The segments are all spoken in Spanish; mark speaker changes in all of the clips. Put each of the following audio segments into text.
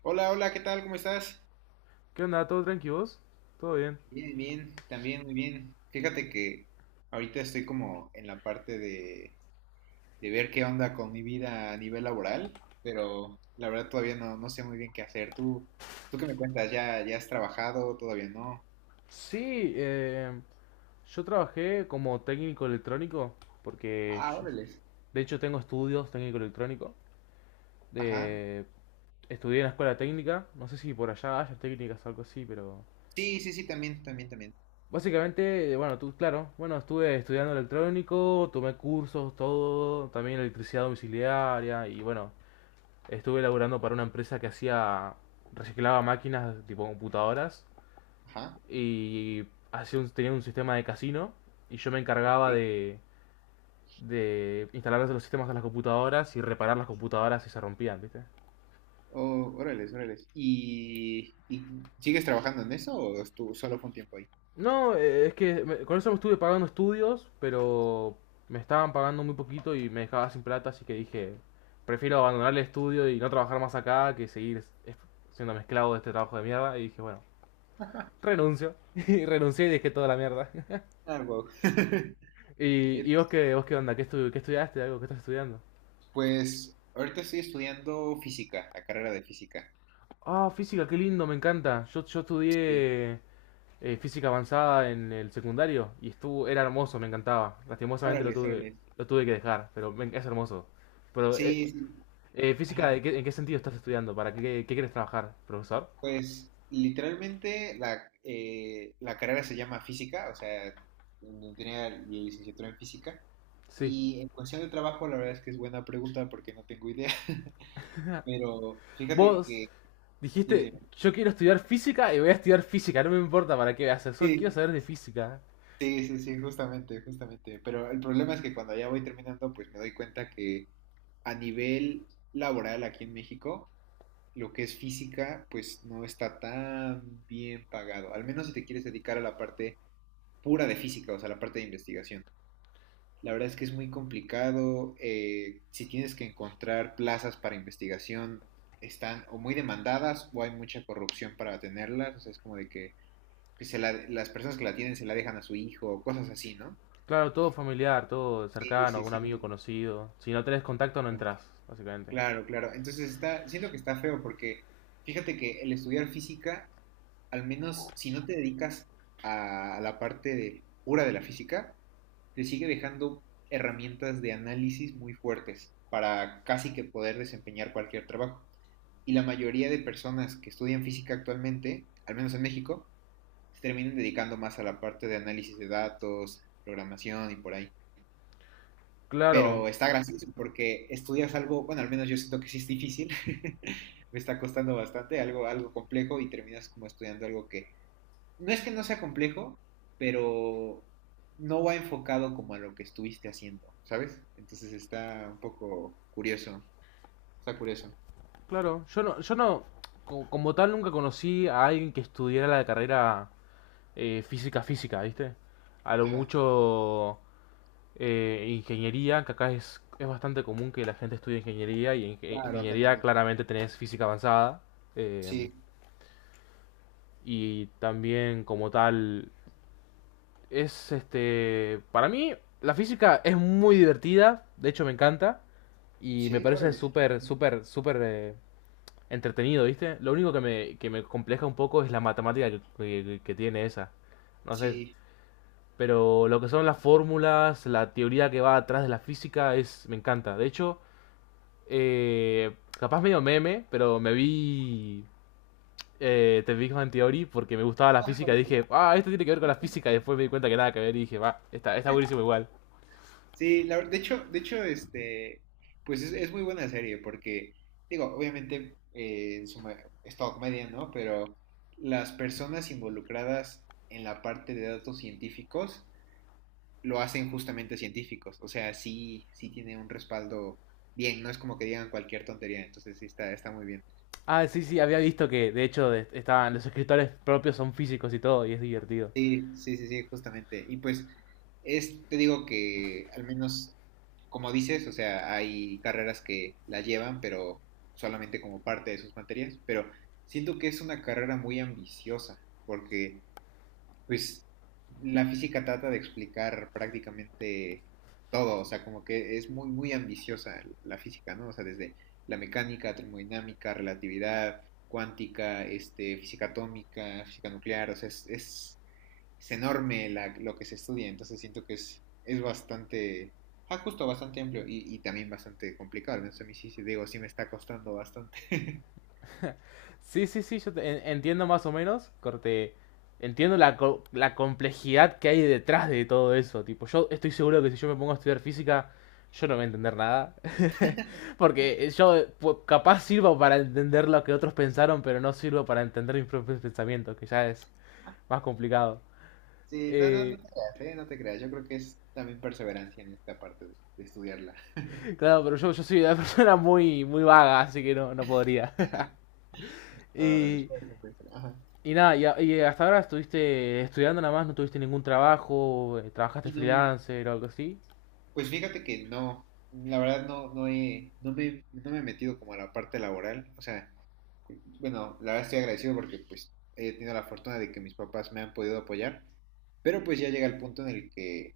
Speaker 1: Hola, hola, ¿qué tal? ¿Cómo estás?
Speaker 2: ¿Qué onda? ¿Todo tranquilos? ¿Todo bien?
Speaker 1: Bien, bien, también muy bien. Fíjate que ahorita estoy como en la parte de ver qué onda con mi vida a nivel laboral, pero la verdad todavía no, no sé muy bien qué hacer. ¿Tú qué me cuentas? ¿Ya, ya has trabajado? ¿Todavía no?
Speaker 2: Sí, yo trabajé como técnico electrónico porque
Speaker 1: Ah, órales.
Speaker 2: de hecho tengo estudios técnico electrónico.
Speaker 1: Ajá.
Speaker 2: Eh, Estudié en la escuela técnica, no sé si por allá haya técnicas o algo así, pero
Speaker 1: Sí, sí, sí, también, también, también.
Speaker 2: básicamente, bueno, tú, claro, bueno, estuve estudiando electrónico, tomé cursos, todo, también electricidad domiciliaria y bueno, estuve laburando para una empresa que hacía, reciclaba máquinas tipo computadoras
Speaker 1: Ajá.
Speaker 2: y tenía un sistema de casino y yo me
Speaker 1: Ok.
Speaker 2: encargaba de instalar los sistemas a las computadoras y reparar las computadoras si se rompían, ¿viste?
Speaker 1: Oh, órales, órales. Y sigues trabajando en eso o tú solo fue un tiempo ahí?
Speaker 2: No, es que con eso me estuve pagando estudios, pero me estaban pagando muy poquito y me dejaba sin plata, así que dije, prefiero abandonar el estudio y no trabajar más acá que seguir siendo mezclado de este trabajo de mierda. Y dije, bueno, renuncio. Y renuncié y dejé toda la mierda.
Speaker 1: Ah, wow.
Speaker 2: ¿Y, y vos qué onda? ¿Qué, qué estudiaste? ¿Algo? ¿Qué estás estudiando?
Speaker 1: Pues ahorita estoy estudiando física, la carrera de física.
Speaker 2: Ah, física, qué lindo, me encanta. Yo
Speaker 1: Sí.
Speaker 2: estudié física avanzada en el secundario y estuvo, era hermoso, me encantaba. Lastimosamente
Speaker 1: Órale, órale.
Speaker 2: lo tuve que dejar, pero es hermoso. Pero,
Speaker 1: Sí, sí.
Speaker 2: física,
Speaker 1: Ajá.
Speaker 2: ¿en qué sentido estás estudiando? ¿Para qué, qué quieres trabajar, profesor?
Speaker 1: Pues literalmente la carrera se llama física, o sea, yo tenía la licenciatura en física.
Speaker 2: Sí.
Speaker 1: Y en cuestión de trabajo, la verdad es que es buena pregunta porque no tengo idea. Pero fíjate
Speaker 2: Vos
Speaker 1: que, dime,
Speaker 2: dijiste, yo quiero estudiar física y voy a estudiar física, no me importa para qué hacer, solo quiero
Speaker 1: dime.
Speaker 2: saber de física.
Speaker 1: Sí, sí, sí, justamente, justamente. Pero el problema es que cuando ya voy terminando, pues me doy cuenta que a nivel laboral aquí en México, lo que es física, pues no está tan bien pagado. Al menos si te quieres dedicar a la parte pura de física, o sea, la parte de investigación. La verdad es que es muy complicado. Si tienes que encontrar plazas para investigación, están o muy demandadas o hay mucha corrupción para tenerlas. O sea, es como de que pues, las personas que la tienen se la dejan a su hijo o cosas así, ¿no?
Speaker 2: Claro, todo familiar, todo
Speaker 1: Sí,
Speaker 2: cercano,
Speaker 1: sí,
Speaker 2: algún amigo
Speaker 1: sí.
Speaker 2: conocido. Si no tenés contacto, no
Speaker 1: No,
Speaker 2: entras, básicamente.
Speaker 1: claro, claro. Entonces está, siento que está feo porque fíjate que el estudiar física, al menos si no te dedicas a pura de la física, te sigue dejando herramientas de análisis muy fuertes para casi que poder desempeñar cualquier trabajo. Y la mayoría de personas que estudian física actualmente, al menos en México, se terminan dedicando más a la parte de análisis de datos, programación y por ahí.
Speaker 2: Claro.
Speaker 1: Pero está gracioso porque estudias algo, bueno, al menos yo siento que sí es difícil, me está costando bastante, algo, algo complejo y terminas como estudiando algo que no es que no sea complejo, pero no va enfocado como a lo que estuviste haciendo, ¿sabes? Entonces está un poco curioso, está curioso.
Speaker 2: Claro, yo no, como tal nunca conocí a alguien que estudiara la carrera física física, ¿viste? A lo
Speaker 1: Ajá,
Speaker 2: mucho ingeniería, que acá es bastante común que la gente estudie ingeniería y en
Speaker 1: claro, acá
Speaker 2: ingeniería
Speaker 1: también.
Speaker 2: claramente tenés física avanzada, eh,
Speaker 1: Sí,
Speaker 2: y también como tal es este, para mí la física es muy divertida, de hecho me encanta y me
Speaker 1: sí,
Speaker 2: parece
Speaker 1: órale.
Speaker 2: súper, súper, súper entretenido, ¿viste? Lo único que me compleja un poco es la matemática que tiene esa. No sé,
Speaker 1: Sí.
Speaker 2: pero lo que son las fórmulas, la teoría que va atrás de la física, es me encanta. De hecho, capaz medio meme, pero me vi The Big Bang Theory porque me gustaba la
Speaker 1: Ah,
Speaker 2: física. Y
Speaker 1: órale.
Speaker 2: dije, ah, esto tiene que ver con la física. Y después me di cuenta que nada que ver y dije, va, está buenísimo igual.
Speaker 1: Sí, de hecho, este, pues es muy buena serie porque, digo, obviamente en es todo comedia, ¿no? Pero las personas involucradas en la parte de datos científicos lo hacen justamente científicos, o sea, sí, sí tiene un respaldo bien, no es como que digan cualquier tontería, entonces sí está, está muy bien.
Speaker 2: Ah, sí, sí, había visto que de hecho estaban los escritores propios son físicos y todo, y es divertido.
Speaker 1: Sí, sí, sí, sí, justamente. Y pues es, te digo que al menos, como dices, o sea, hay carreras que la llevan, pero solamente como parte de sus materias, pero siento que es una carrera muy ambiciosa, porque pues la física trata de explicar prácticamente todo, o sea, como que es muy, muy ambiciosa la física, ¿no? O sea, desde la mecánica, termodinámica, relatividad, cuántica, este, física atómica, física nuclear, o sea, es enorme la, lo que se estudia, entonces siento que es bastante, ah, justo bastante amplio y también bastante complicado, ¿no? Entonces a mí sí, sí, digo, sí me está costando bastante.
Speaker 2: Sí, sí, sí, entiendo más o menos, corte, entiendo la complejidad que hay detrás de todo eso, tipo, yo estoy seguro que si yo me pongo a estudiar física, yo no voy a entender nada, porque yo capaz sirvo para entender lo que otros pensaron, pero no sirvo para entender mis propios pensamientos, que ya es más complicado.
Speaker 1: Sí, no, no, no
Speaker 2: Eh,
Speaker 1: te creas, ¿eh? No te creas, yo creo que es también perseverancia en esta parte de estudiarla.
Speaker 2: claro, pero yo soy una persona muy, muy vaga, así que no, no podría.
Speaker 1: Ahora,
Speaker 2: Y
Speaker 1: después, después, ajá.
Speaker 2: Y nada, y hasta ahora estuviste estudiando nada más, no tuviste ningún trabajo, trabajaste
Speaker 1: Y no,
Speaker 2: freelancer o algo así.
Speaker 1: pues fíjate que no, la verdad no, no he, no me, no me he metido como a la parte laboral, o sea... Bueno, la verdad estoy agradecido porque pues he tenido la fortuna de que mis papás me han podido apoyar, pero pues ya llega el punto en el que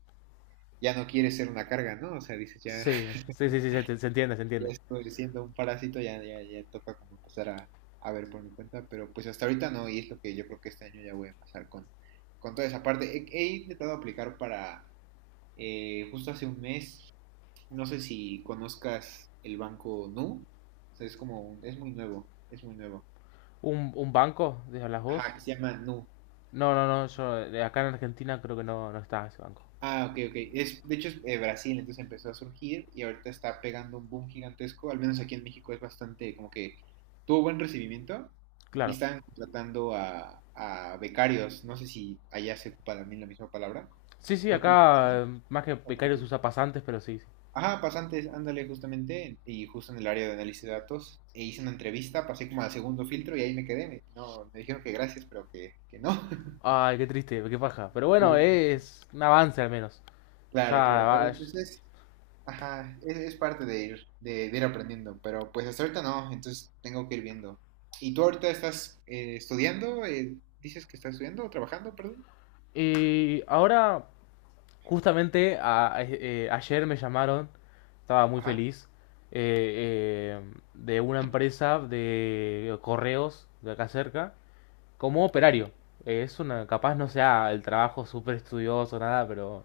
Speaker 1: ya no quieres ser una carga, ¿no? O sea, dices, ya,
Speaker 2: Sí, sí, sí, sí, se entiende, se
Speaker 1: ya
Speaker 2: entiende.
Speaker 1: estoy siendo un parásito, ya, ya, ya toca como empezar a ver por mi cuenta, pero pues hasta ahorita no, y es lo que yo creo que este año ya voy a empezar con toda esa parte. He intentado aplicar para, justo hace un mes, no sé si conozcas el banco Nu, o sea, es como, un- es muy nuevo, es muy nuevo.
Speaker 2: Un banco? ¿De las vos?
Speaker 1: Ajá, que se llama Nu.
Speaker 2: No, no, no, yo acá en Argentina creo que no, no está ese banco.
Speaker 1: Ah, ok, ok. Es, de hecho, es Brasil, entonces empezó a surgir y ahorita está pegando un boom gigantesco. Al menos aquí en México es bastante, como que tuvo buen recibimiento y
Speaker 2: Claro.
Speaker 1: están contratando a becarios. No sé si allá se ocupa también la misma palabra.
Speaker 2: Sí, sí,
Speaker 1: Son como...
Speaker 2: acá más que
Speaker 1: Ok,
Speaker 2: becarios
Speaker 1: ok.
Speaker 2: usa pasantes, pero sí, sí.
Speaker 1: Ajá, pasantes, ándale, justamente. Y justo en el área de análisis de datos, e hice una entrevista, pasé como al segundo filtro y ahí me quedé. Me- no, me dijeron que gracias, pero que no.
Speaker 2: Ay, qué triste, qué paja. Pero
Speaker 1: Sí,
Speaker 2: bueno,
Speaker 1: sí.
Speaker 2: es un avance al menos. Ya,
Speaker 1: Claro, claro, pero
Speaker 2: va-
Speaker 1: entonces ajá, es parte de ir aprendiendo, pero pues hasta ahorita no, entonces tengo que ir viendo. ¿Y tú ahorita estás estudiando? ¿Dices que estás estudiando o trabajando, perdón?
Speaker 2: y ahora justamente ayer me llamaron, estaba muy
Speaker 1: Ajá,
Speaker 2: feliz, eh, eh, de una empresa de correos de acá cerca, como operario.
Speaker 1: ok,
Speaker 2: Es una, capaz no sea el trabajo súper estudioso, nada,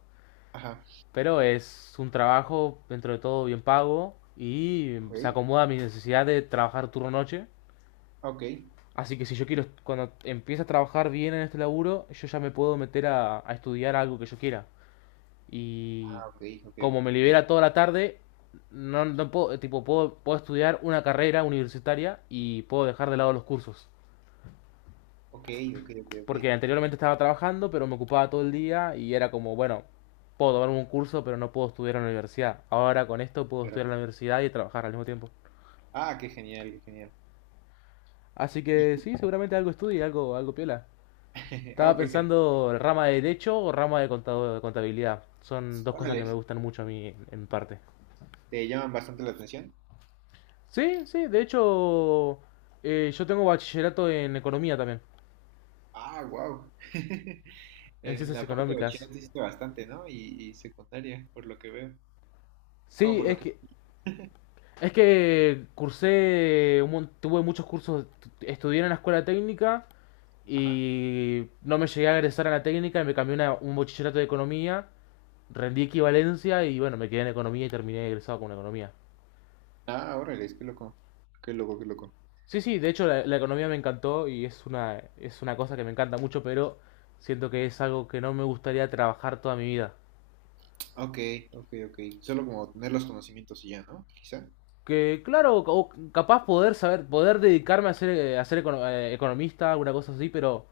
Speaker 1: ajá,
Speaker 2: pero es un trabajo dentro de todo bien pago y
Speaker 1: ok,
Speaker 2: se acomoda a mi necesidad de trabajar turno noche.
Speaker 1: ok,
Speaker 2: Así que si yo quiero, cuando empiece a trabajar bien en este laburo, yo ya me puedo meter a estudiar algo que yo quiera. Y
Speaker 1: ah, ok, ok,
Speaker 2: como me
Speaker 1: ok,
Speaker 2: libera toda la tarde, no, no puedo, tipo, puedo, puedo estudiar una carrera universitaria y puedo dejar de lado los cursos.
Speaker 1: ok, ok, ok, ok,
Speaker 2: Porque anteriormente estaba trabajando, pero me ocupaba todo el día y era como, bueno, puedo tomar un curso, pero no puedo estudiar en la universidad. Ahora con esto puedo estudiar en
Speaker 1: claro.
Speaker 2: la universidad y trabajar al mismo tiempo.
Speaker 1: Ah, qué genial, qué genial.
Speaker 2: Así
Speaker 1: Y-
Speaker 2: que sí, seguramente algo estudie, algo, algo piola.
Speaker 1: ah,
Speaker 2: Estaba
Speaker 1: qué genial.
Speaker 2: pensando rama de derecho o rama de de contabilidad. Son dos cosas que
Speaker 1: Órales,
Speaker 2: me gustan mucho a mí en parte.
Speaker 1: ¿te llaman bastante la atención?
Speaker 2: Sí, sí, de hecho, yo tengo bachillerato en economía también,
Speaker 1: Ah, wow.
Speaker 2: en
Speaker 1: En
Speaker 2: ciencias
Speaker 1: la parte de
Speaker 2: económicas.
Speaker 1: bachillerato hiciste bastante, ¿no? Y secundaria, por lo que veo. No,
Speaker 2: Sí,
Speaker 1: por lo que...
Speaker 2: es que cursé, tuve muchos cursos, estudié en la escuela técnica
Speaker 1: Ajá.
Speaker 2: y no me llegué a egresar a la técnica y me cambié a un bachillerato de economía, rendí equivalencia y bueno, me quedé en economía y terminé egresado con economía.
Speaker 1: Ah, órale, es que loco. Qué loco, qué loco.
Speaker 2: Sí, sí, de hecho la economía me encantó y es es una cosa que me encanta mucho, pero siento que es algo que no me gustaría trabajar toda mi vida.
Speaker 1: Ok, ok, ok. Solo como tener los conocimientos y ya, ¿no? Quizá.
Speaker 2: Que claro, o capaz poder saber, poder dedicarme a ser economista, alguna cosa así, pero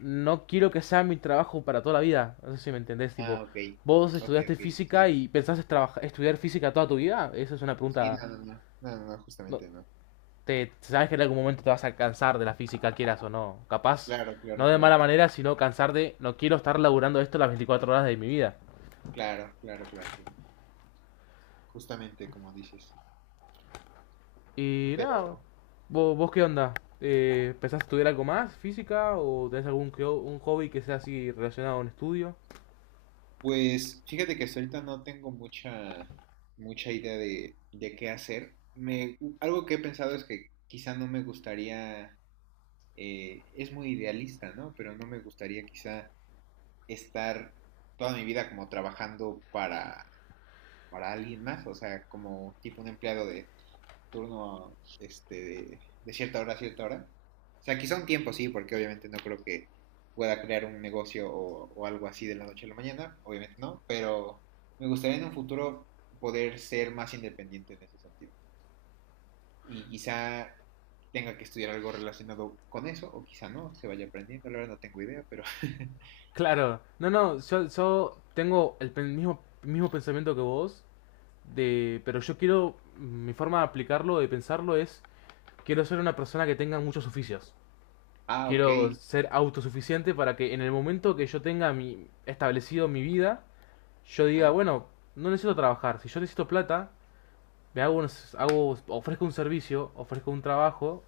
Speaker 2: no quiero que sea mi trabajo para toda la vida. No sé si me entendés,
Speaker 1: Ah,
Speaker 2: tipo,
Speaker 1: ok.
Speaker 2: vos
Speaker 1: Ok,
Speaker 2: estudiaste
Speaker 1: ok,
Speaker 2: física
Speaker 1: sí.
Speaker 2: y pensás trabajar, estudiar física toda tu vida. Esa es una
Speaker 1: Sí,
Speaker 2: pregunta...
Speaker 1: no, no, no. No, no, no,
Speaker 2: No,
Speaker 1: justamente no.
Speaker 2: te, sabes que en algún momento te vas a cansar de la física, quieras o no. Capaz,
Speaker 1: Claro, claro,
Speaker 2: no de
Speaker 1: claro.
Speaker 2: mala manera, sino cansar de, no quiero estar laburando esto las 24 horas de mi vida.
Speaker 1: Claro, claro, claro, claro. Justamente como dices.
Speaker 2: Y nada,
Speaker 1: Pero,
Speaker 2: ¿vos, vos qué onda? ¿Pensás estudiar algo más, física, o tenés algún un hobby que sea así relacionado a un estudio?
Speaker 1: pues, fíjate que hasta ahorita no tengo mucha, mucha idea de qué hacer. Me, u- algo que he pensado es que quizá no me gustaría, es muy idealista, ¿no? Pero no me gustaría quizá estar toda mi vida como trabajando para alguien más, o sea, como tipo un empleado de turno este, de cierta hora a cierta hora. O sea, quizá un tiempo sí, porque obviamente no creo que pueda crear un negocio o algo así de la noche a la mañana, obviamente no, pero me gustaría en un futuro poder ser más independiente en ese sentido. Y quizá tenga que estudiar algo relacionado con eso, o quizá no, se vaya aprendiendo, la verdad no tengo idea, pero...
Speaker 2: Claro, no, no, yo tengo el mismo, mismo pensamiento que vos, de, pero yo quiero, mi forma de aplicarlo, de pensarlo es, quiero ser una persona que tenga muchos oficios.
Speaker 1: ah, ok,
Speaker 2: Quiero ser autosuficiente para que en el momento que yo tenga mi, establecido mi vida, yo diga,
Speaker 1: ajá.
Speaker 2: bueno, no necesito trabajar, si yo necesito plata, le hago, ofrezco un servicio, ofrezco un trabajo,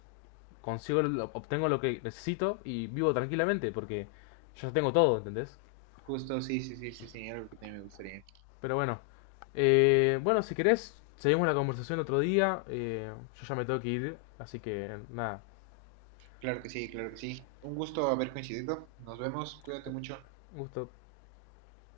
Speaker 2: consigo, obtengo lo que necesito y vivo tranquilamente porque yo ya tengo todo, ¿entendés?
Speaker 1: Justo, sí, sí, sí, sí, sí, algo que también me gustaría.
Speaker 2: Pero bueno, bueno, si querés, seguimos la conversación otro día. Eh, yo ya me tengo que ir, así que nada,
Speaker 1: Claro que sí, claro que sí. Un gusto haber coincidido. Nos vemos, cuídate mucho.
Speaker 2: gusto.